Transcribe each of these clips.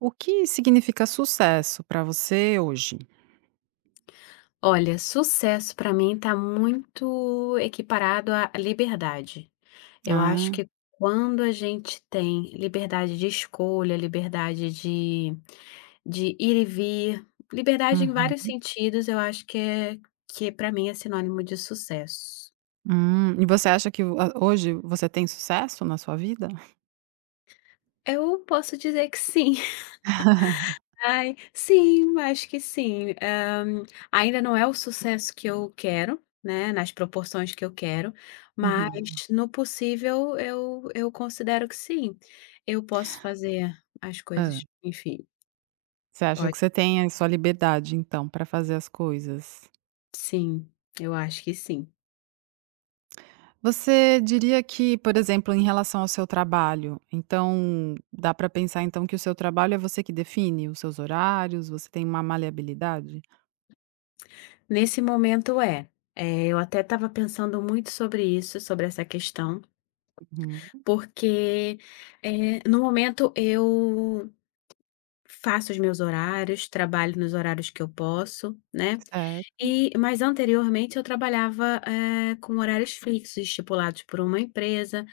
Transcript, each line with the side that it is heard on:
right: O que significa sucesso para você hoje?
left: Olha, sucesso para mim tá muito equiparado à liberdade. Eu acho
right: Ah,
left: que quando a gente tem liberdade de escolha, liberdade de ir e vir, liberdade em vários
right: uhum.
left: sentidos, eu acho que que para mim é sinônimo de sucesso.
right: E você acha que a hoje você tem sucesso na sua vida?
left: Eu posso dizer que sim. Ai, sim, acho que sim. Ainda não é o sucesso que eu quero, né, nas proporções que eu quero, mas
right: Uhum.
left: no possível eu considero que sim, eu posso fazer as
right: Hã.
left: coisas, enfim,
right: Você acha
left: pode
right: que você tem a sua liberdade, então, para fazer as coisas.
left: sim, eu acho que sim.
right: Você diria que, por exemplo, em relação ao seu trabalho, então dá para pensar, então, que o seu trabalho é você que define os seus horários, você tem uma maleabilidade?
left: Nesse momento é. Eu até estava pensando muito sobre isso, sobre essa questão,
right: Uhum.
left: porque, no momento eu faço os meus horários, trabalho nos horários que eu posso, né.
right: Certo.
left: E mas anteriormente eu trabalhava, com horários fixos estipulados por uma empresa,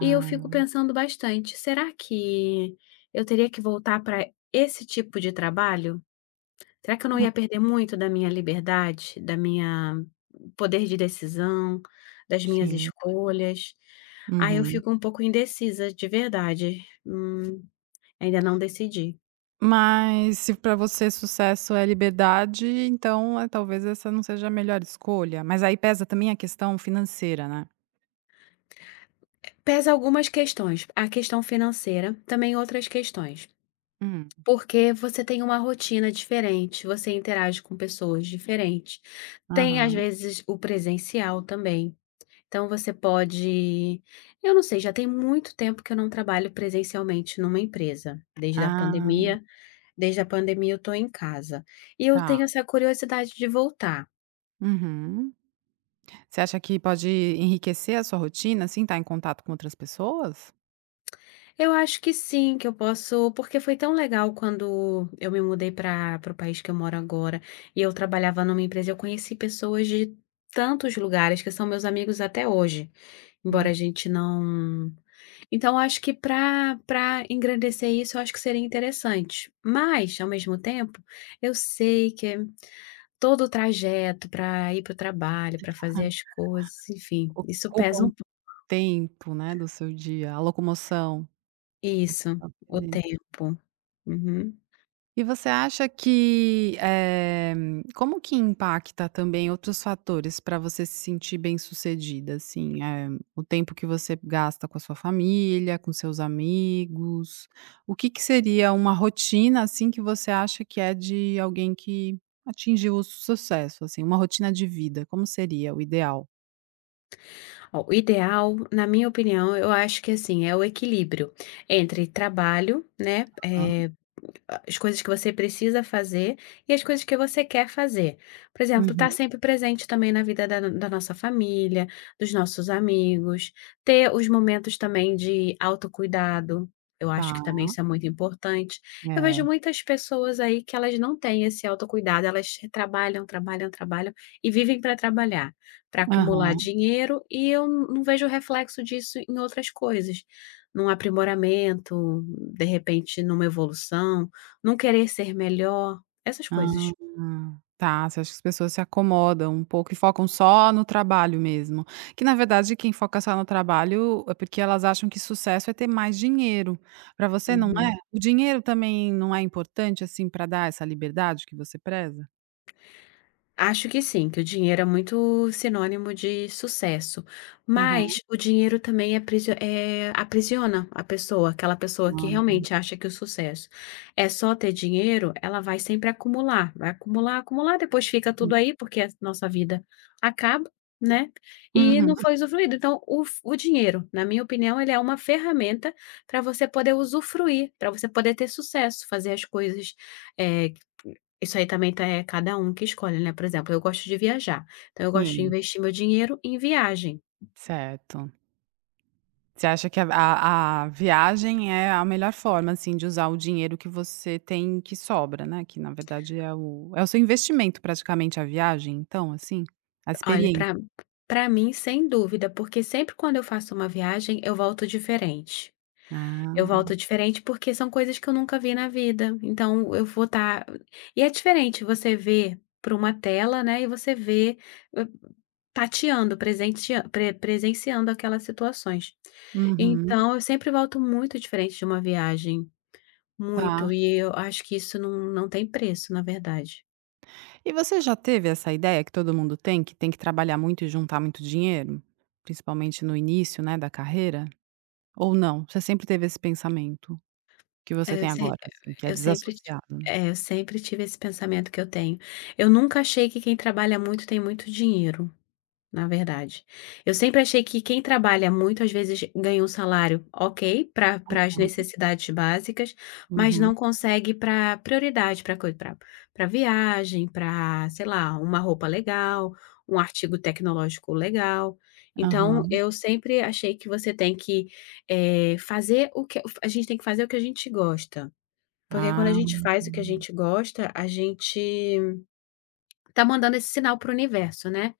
left: e eu fico pensando bastante, será que eu teria que voltar para esse tipo de trabalho? Será que eu não
right: Hum,
left: ia perder muito da minha liberdade, da minha poder de decisão, das minhas
right: sim.
left: escolhas? Aí eu
right: Uhum.
left: fico um pouco indecisa, de verdade. Ainda não decidi.
right: Mas se para você sucesso é liberdade, então, talvez essa não seja a melhor escolha, mas aí pesa também a questão financeira, né?
left: Pesa algumas questões, a questão financeira, também outras questões.
right: Hum.
left: Porque você tem uma rotina diferente, você interage com pessoas diferentes. Tem, às
right: Aham.
left: vezes, o presencial também. Então você pode eu não sei, já tem muito tempo que eu não trabalho presencialmente numa empresa, desde a
right: Ah,
left: pandemia desde a pandemia eu estou em casa. E eu
right: tá.
left: tenho essa curiosidade de voltar.
right: Uhum. Você acha que pode enriquecer a sua rotina, assim, estar em contato com outras pessoas?
left: Eu acho que sim, que eu posso, porque foi tão legal quando eu me mudei para o país que eu moro agora e eu trabalhava numa empresa, eu conheci pessoas de tantos lugares que são meus amigos até hoje, embora a
right: Hum,
left: gente não. Então, eu acho que para engrandecer isso, eu acho que seria interessante. Mas, ao mesmo tempo, eu sei que é todo o trajeto para ir para o trabalho, para fazer as coisas, enfim, isso
right: ocupa
left: pesa um
right: um
left: pouco.
right: tempo, né, do seu dia, a locomoção.
left: Isso, o tempo. Uhum.
right: E você acha que, como que impacta também outros fatores para você se sentir bem-sucedida, assim, o tempo que você gasta com a sua família, com seus amigos, o que que seria uma rotina, assim, que você acha que é de alguém que atingiu o sucesso, assim, uma rotina de vida, como seria o ideal?
left: Ó, o ideal, na minha opinião, eu acho que assim, é o equilíbrio entre trabalho, né,
right: Hã,
left: as coisas que você precisa fazer e as coisas que você quer fazer. Por exemplo,
right: uhum,
left: estar sempre presente também na vida da nossa família, dos nossos amigos, ter os momentos também de autocuidado, eu acho
right: tá,
left: que também isso é muito importante. Eu vejo
right: é,
left: muitas pessoas aí que elas não têm esse autocuidado, elas trabalham, trabalham, trabalham e vivem para trabalhar, para acumular
right: aham.
left: dinheiro e eu não vejo reflexo disso em outras coisas, num aprimoramento, de repente numa evolução. Não querer ser melhor, essas
right: Ah,
left: coisas.
right: tá, você acha que as pessoas se acomodam um pouco e focam só no trabalho mesmo. Que na verdade quem foca só no trabalho é porque elas acham que sucesso é ter mais dinheiro. Para você não é?
left: Uhum.
right: É. O dinheiro também não é importante, assim, para dar essa liberdade que você preza?
left: Acho que sim, que o dinheiro é muito sinônimo de sucesso,
right: Aham.
left: mas o dinheiro também aprisiona a pessoa, aquela pessoa que
right: Hum.
left: realmente acha que o sucesso é só ter dinheiro, ela vai sempre acumular, vai acumular, acumular, depois fica tudo aí, porque a nossa vida acaba, né, e não
right: Uhum,
left: foi usufruído. Então o dinheiro, na minha opinião, ele é uma ferramenta para você poder usufruir, para você poder ter sucesso, fazer as coisas, eh, isso aí também tá é cada um que escolhe, né, por exemplo, eu gosto de viajar, então eu gosto de
right: sim,
left: investir meu dinheiro em viagem.
right: certo. Você acha que a viagem é a melhor forma, assim, de usar o dinheiro que você tem que sobra, né, que na verdade é o seu investimento praticamente a viagem então, assim? A
left: Olha,
right: experiência.
left: para mim, sem dúvida, porque sempre quando eu faço uma viagem, eu volto diferente. Eu
right: Ah,
left: volto diferente, porque são coisas que eu nunca vi na vida, então eu vou estar e é diferente você ver para uma tela, né, e você ver, hã, tateando, presentea pre presenciando aquelas situações.
right: uhum,
left: Então eu sempre volto muito diferente de uma viagem.
right: tá.
left: Muito, e eu acho que isso não tem preço, na verdade.
right: E você já teve essa ideia que todo mundo tem que trabalhar muito e juntar muito dinheiro? Principalmente no início, né, da carreira? Ou não? Você sempre teve esse pensamento que você
left: É, eu
right: tem
left: sem
right: agora, assim, que é
left: eu sempre ti
right: desassociado, né?
left: é, eu sempre tive esse pensamento que eu tenho. Eu nunca achei que quem trabalha muito tem muito dinheiro. Na verdade. Eu sempre achei que quem trabalha muito, às vezes, ganha um salário ok para pra as necessidades básicas, mas
right: Uhum,
left: não consegue para prioridade, para coisa, para viagem, para sei lá, uma roupa legal, um artigo tecnológico legal. Então,
right: aham.
left: eu sempre achei que você tem que, fazer o que a gente gosta, porque quando a
right: Ah.
left: gente faz o que a gente gosta, a gente tá mandando esse sinal para o universo, né.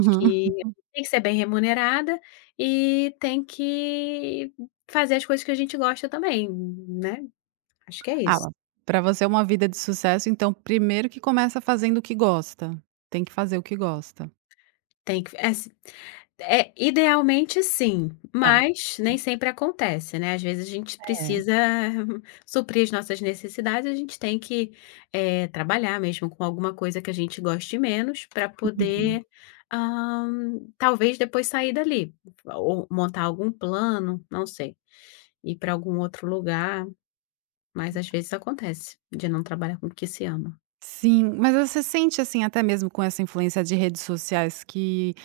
left: De que tem que ser bem remunerada e tem que fazer as coisas que a gente gosta também, né, acho que é isso.
right: Ah, pra você é uma vida de sucesso, então primeiro que começa fazendo o que gosta, tem que fazer o que gosta.
left: Tem que é assi é, idealmente sim,
right: Tá.
left: mas nem sempre acontece, né, às vezes a gente
right: É.
left: precisa suprir as nossas necessidades, a gente tem que, trabalhar mesmo com alguma coisa que a gente goste menos para
right: Uhum.
left: poder, hã, talvez depois sair dali, ou montar algum plano, não sei, ir para algum outro lugar. Mas às vezes acontece de não trabalhar com o que se ama.
right: Sim, mas você sente, assim, até mesmo com essa influência de redes sociais que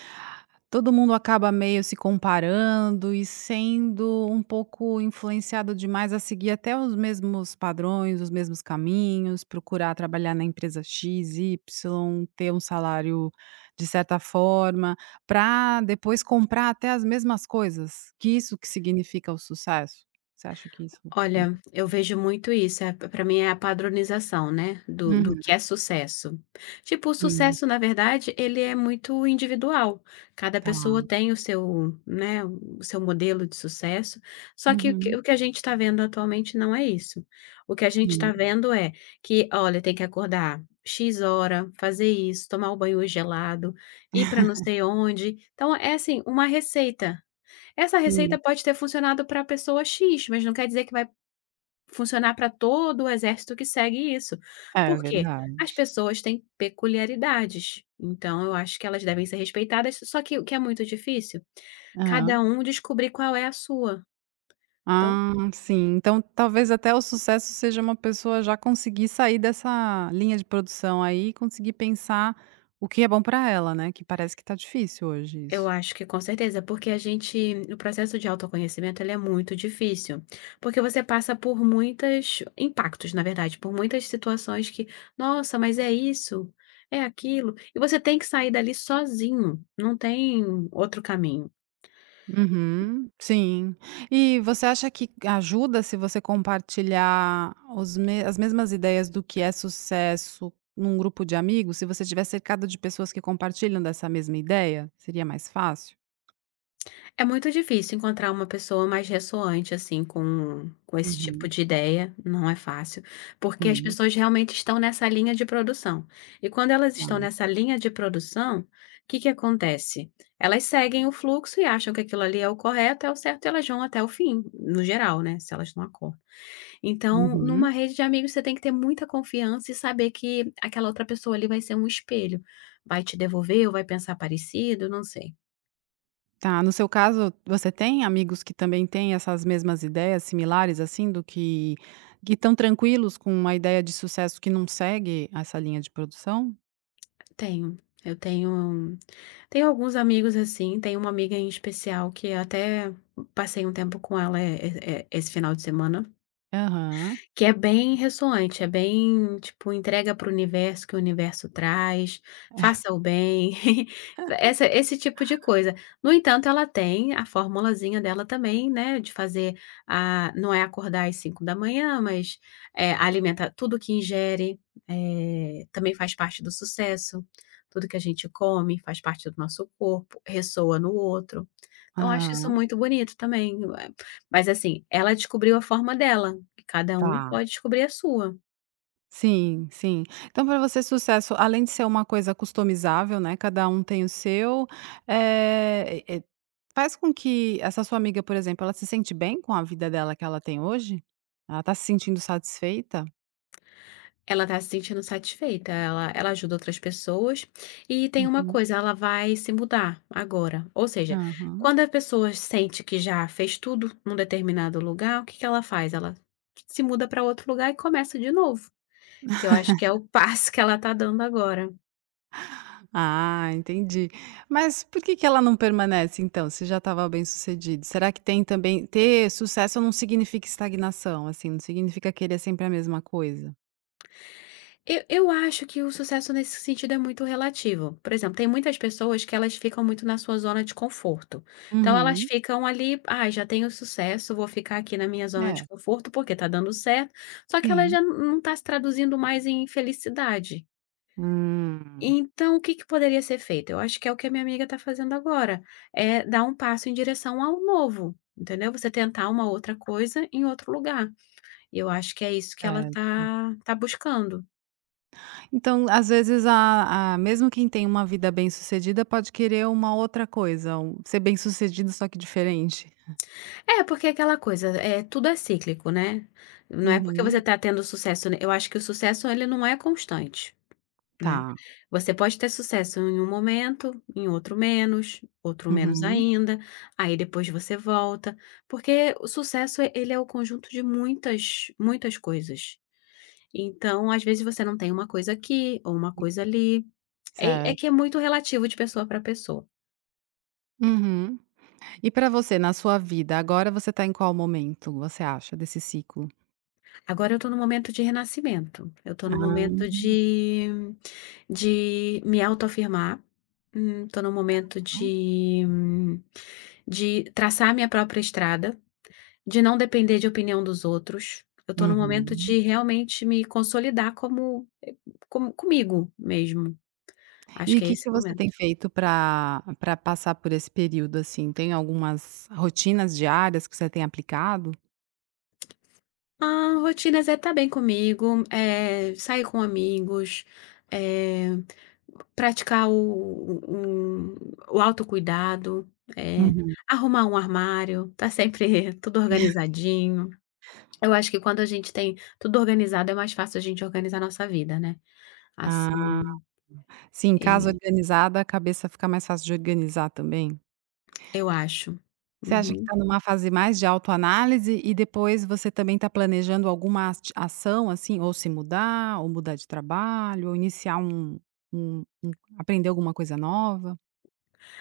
right: todo mundo acaba meio se comparando e sendo um pouco influenciado demais a seguir até os mesmos padrões, os mesmos caminhos, procurar trabalhar na empresa X, Y, ter um salário de certa forma, para depois comprar até as mesmas coisas, que isso que significa o sucesso? Você acha que isso está acontecendo?
left: Olha, eu vejo muito isso, pra mim é a padronização, né, do
right: Uhum,
left: que é sucesso. Tipo, o
right: sim,
left: sucesso, na verdade, ele é muito individual. Cada
right: tá.
left: pessoa tem o seu, né, o seu modelo de sucesso, só que o que
right: Uhum,
left: o que a gente está vendo atualmente não é isso. O que a gente está
right: sim,
left: vendo é que, olha, tem que acordar "X hora", fazer isso, tomar o banho gelado, ir para não sei onde. Então é, assim, uma receita. Essa
right: sim.
left: receita pode ter funcionado para a pessoa X, mas não quer dizer que vai funcionar para todo o exército que segue isso.
right: É
left: Por quê?
right: verdade.
left: As pessoas têm peculiaridades, então eu acho que elas devem ser respeitadas, só que o que é muito difícil?
right: Aham.
left: Cada um descobrir qual é a sua. Então,
right: Ah, sim. Então, talvez até o sucesso seja uma pessoa já conseguir sair dessa linha de produção aí e conseguir pensar o que é bom para ela, né, que parece que tá difícil hoje
left: eu
right: isso.
left: acho que com certeza, porque a gente o processo de autoconhecimento, ele é muito difícil, porque você passa por muitos impactos, na verdade, por muitas situações que: "Nossa, mas é isso, é aquilo", e você tem que sair dali sozinho, não tem outro caminho.
right: Uhum, sim. E você acha que ajuda se você compartilhar os me as mesmas ideias do que é sucesso num grupo de amigos? Se você estiver cercado de pessoas que compartilham dessa mesma ideia, seria mais fácil?
left: É muito difícil encontrar uma pessoa mais ressoante, assim, com esse tipo
right: Uhum,
left: de ideia, não é fácil, porque as
right: sim,
left: pessoas realmente estão nessa linha de produção. E quando elas estão
right: tá.
left: nessa linha de produção, o que que acontece? Elas seguem o fluxo e acham que aquilo ali é o correto, é o certo, e elas vão até o fim, no geral, né, se elas não acordam. Então,
right: Uhum.
left: numa rede de amigos, você tem que ter muita confiança e saber que aquela outra pessoa ali vai ser um espelho, vai te devolver ou vai pensar parecido, não sei.
right: Tá, no seu caso, você tem amigos que também têm essas mesmas ideias similares, assim, do que estão tranquilos com uma ideia de sucesso que não segue essa linha de produção?
left: Tenho. Eu tenho alguns amigos, assim, tenho uma amiga em especial que até passei um tempo com ela, esse final de semana.
right: Aham,
left: Que é bem ressoante, é bem, tipo, entrega para o universo que o universo traz, faça o bem, essa esse tipo de coisa. No entanto, ela tem a formulazinha dela também, né, de fazer a não é acordar às 5 da manhã, mas, alimenta tudo que ingere, também faz parte do sucesso, tudo que a gente come faz parte do nosso corpo, ressoa no outro. Então eu acho isso
right: aham,
left: muito bonito também, mas assim, ela descobriu a forma dela, e cada um
right: tá.
left: pode descobrir a sua.
right: Sim, sim. Então, para você, sucesso, além de ser uma coisa customizável, né, cada um tem o seu, e faz com que essa sua amiga, por exemplo, ela se sente bem com a vida dela que ela tem hoje? Ela tá se sentindo satisfeita?
left: Ela está se sentindo satisfeita, ela ajuda outras pessoas, e tem uma
right: Uhum,
left: coisa, ela vai se mudar agora, ou seja,
right: aham.
left: quando a pessoa sente que já fez tudo num determinado lugar, o que que ela faz? Ela se muda para outro lugar e começa de novo, que eu acho que é o passo que ela está dando agora.
right: Ah, entendi. Mas por que que ela não permanece então, se já estava bem-sucedido? Será que tem também ter sucesso não significa estagnação, assim, não significa querer sempre a mesma coisa?
left: Eu acho que o sucesso nesse sentido é muito relativo. Por exemplo, tem muitas pessoas que elas ficam muito na sua zona de conforto. Então elas
right: Uhum.
left: ficam ali: "Ah, já tenho sucesso, vou ficar aqui na minha zona de
right: É,
left: conforto, porque tá dando certo", só que ela
right: sim.
left: já não tá se traduzindo mais em felicidade.
right: Hum,
left: Então o que que poderia ser feito? Eu acho que é o que a minha amiga está fazendo agora, é dar um passo em direção ao novo, entendeu? Você tentar uma outra coisa em outro lugar. E eu acho que é isso que ela
right: certo.
left: tá buscando.
right: Então, às vezes, a mesmo quem tem uma vida bem-sucedida pode querer uma outra coisa, um ser bem-sucedido, só que diferente.
left: É, porque é aquela coisa, é tudo é cíclico, né. Não é porque você
right: Uhum.
left: está tendo sucesso, né, eu acho que o sucesso ele não é constante, né.
right: Tá.
left: Você pode ter sucesso em um momento, em outro menos
right: Uhum.
left: ainda, aí depois você volta, porque o sucesso ele é o conjunto de muitas, muitas coisas. Então, às vezes você não tem uma coisa aqui ou uma coisa ali, é que é
right: Certo.
left: muito relativo de pessoa para pessoa.
right: Uhum. E pra você, na sua vida, agora você tá em qual momento, você acha, desse ciclo?
left: Agora eu estou no momento de renascimento, eu estou no momento
right: Ah,
left: de me autoafirmar, tô num momento
right: tá.
left: de traçar minha própria estrada, de não depender de opinião dos outros. Eu estou no momento
right: Uhum.
left: de realmente me consolidar como comigo mesmo. Acho
right: E o
left: que é
right: que
left: esse
right: que você tem
left: momento.
right: feito pra passar por esse período, assim? Tem algumas rotinas diárias que você tem aplicado?
left: A rotina Zé tá bem comigo, é sair com amigos, é praticar o autocuidado, é
right: Uhum.
left: arrumar um armário, tá sempre tudo organizadinho. Eu acho que quando a gente tem tudo organizado é mais fácil a gente organizar a nossa vida, né?
right: Ah,
left: Assim,
right: sim, casa
left: eh,
right: organizada, a cabeça fica mais fácil de organizar também?
left: eu acho.
right: Você acha que
left: Uhum.
right: está numa fase mais de autoanálise e depois você também está planejando alguma ati ação, assim, ou se mudar, ou mudar de trabalho, ou iniciar um aprender alguma coisa nova?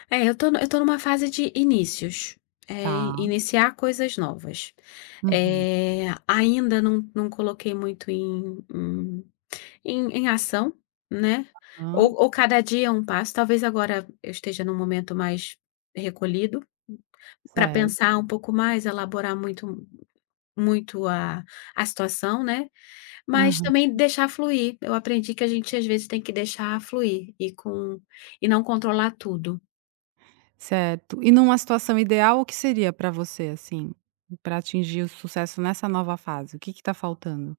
left: É, eu tô no- eu tô numa fase de inícios,
right: Tá.
left: iniciar coisas novas.
right: Uhum.
left: Ainda não coloquei muito em ação, né,
right: Hã.
left: ou cada dia é um passo, talvez agora eu esteja num momento mais recolhido, para
right: Certo.
left: pensar um pouco mais, elaborar muito muito a situação, né, mas
right: Aham.
left: também deixar fluir. Eu aprendi que a gente às vezes tem que deixar fluir e não controlar tudo.
right: Certo. E numa situação ideal, o que seria para você, assim, para atingir o sucesso nessa nova fase? O que que tá faltando?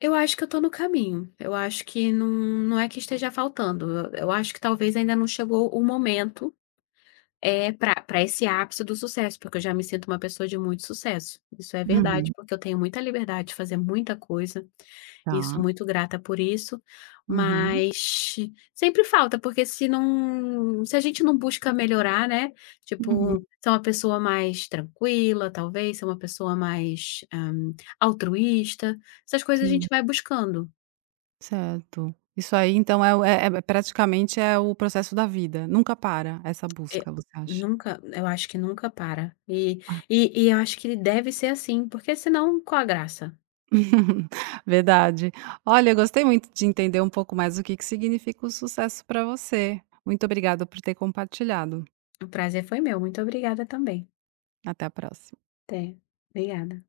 left: Eu acho que eu tô no caminho. Eu acho que não é que esteja faltando. Eu acho que talvez ainda não chegou o momento, pra esse ápice do sucesso, porque eu já me sinto uma pessoa de muito sucesso. Isso é verdade,
right: Uhum.
left: porque eu tenho muita liberdade de fazer muita coisa, e sou
right: Tá.
left: muito grata por isso,
right: Uhum.
left: mas sempre falta, porque se a gente não busca melhorar, né,
right: Uhum.
left: tipo, ser uma pessoa mais tranquila, talvez, ser uma pessoa mais, altruísta, essas coisas a gente
right: Sim.
left: vai buscando.
right: Certo. Isso aí então é o é é praticamente é o processo da vida, nunca para essa
left: É,
right: busca, você acha?
left: nunca eu acho que nunca para. E eu acho que deve ser assim, porque senão qual a graça?
right: Verdade. Olha, eu gostei muito de entender um pouco mais o que que significa o sucesso para você. Muito obrigada por ter compartilhado.
left: O prazer foi meu, muito obrigada também.
right: Até a próxima.
left: Até. Obrigada.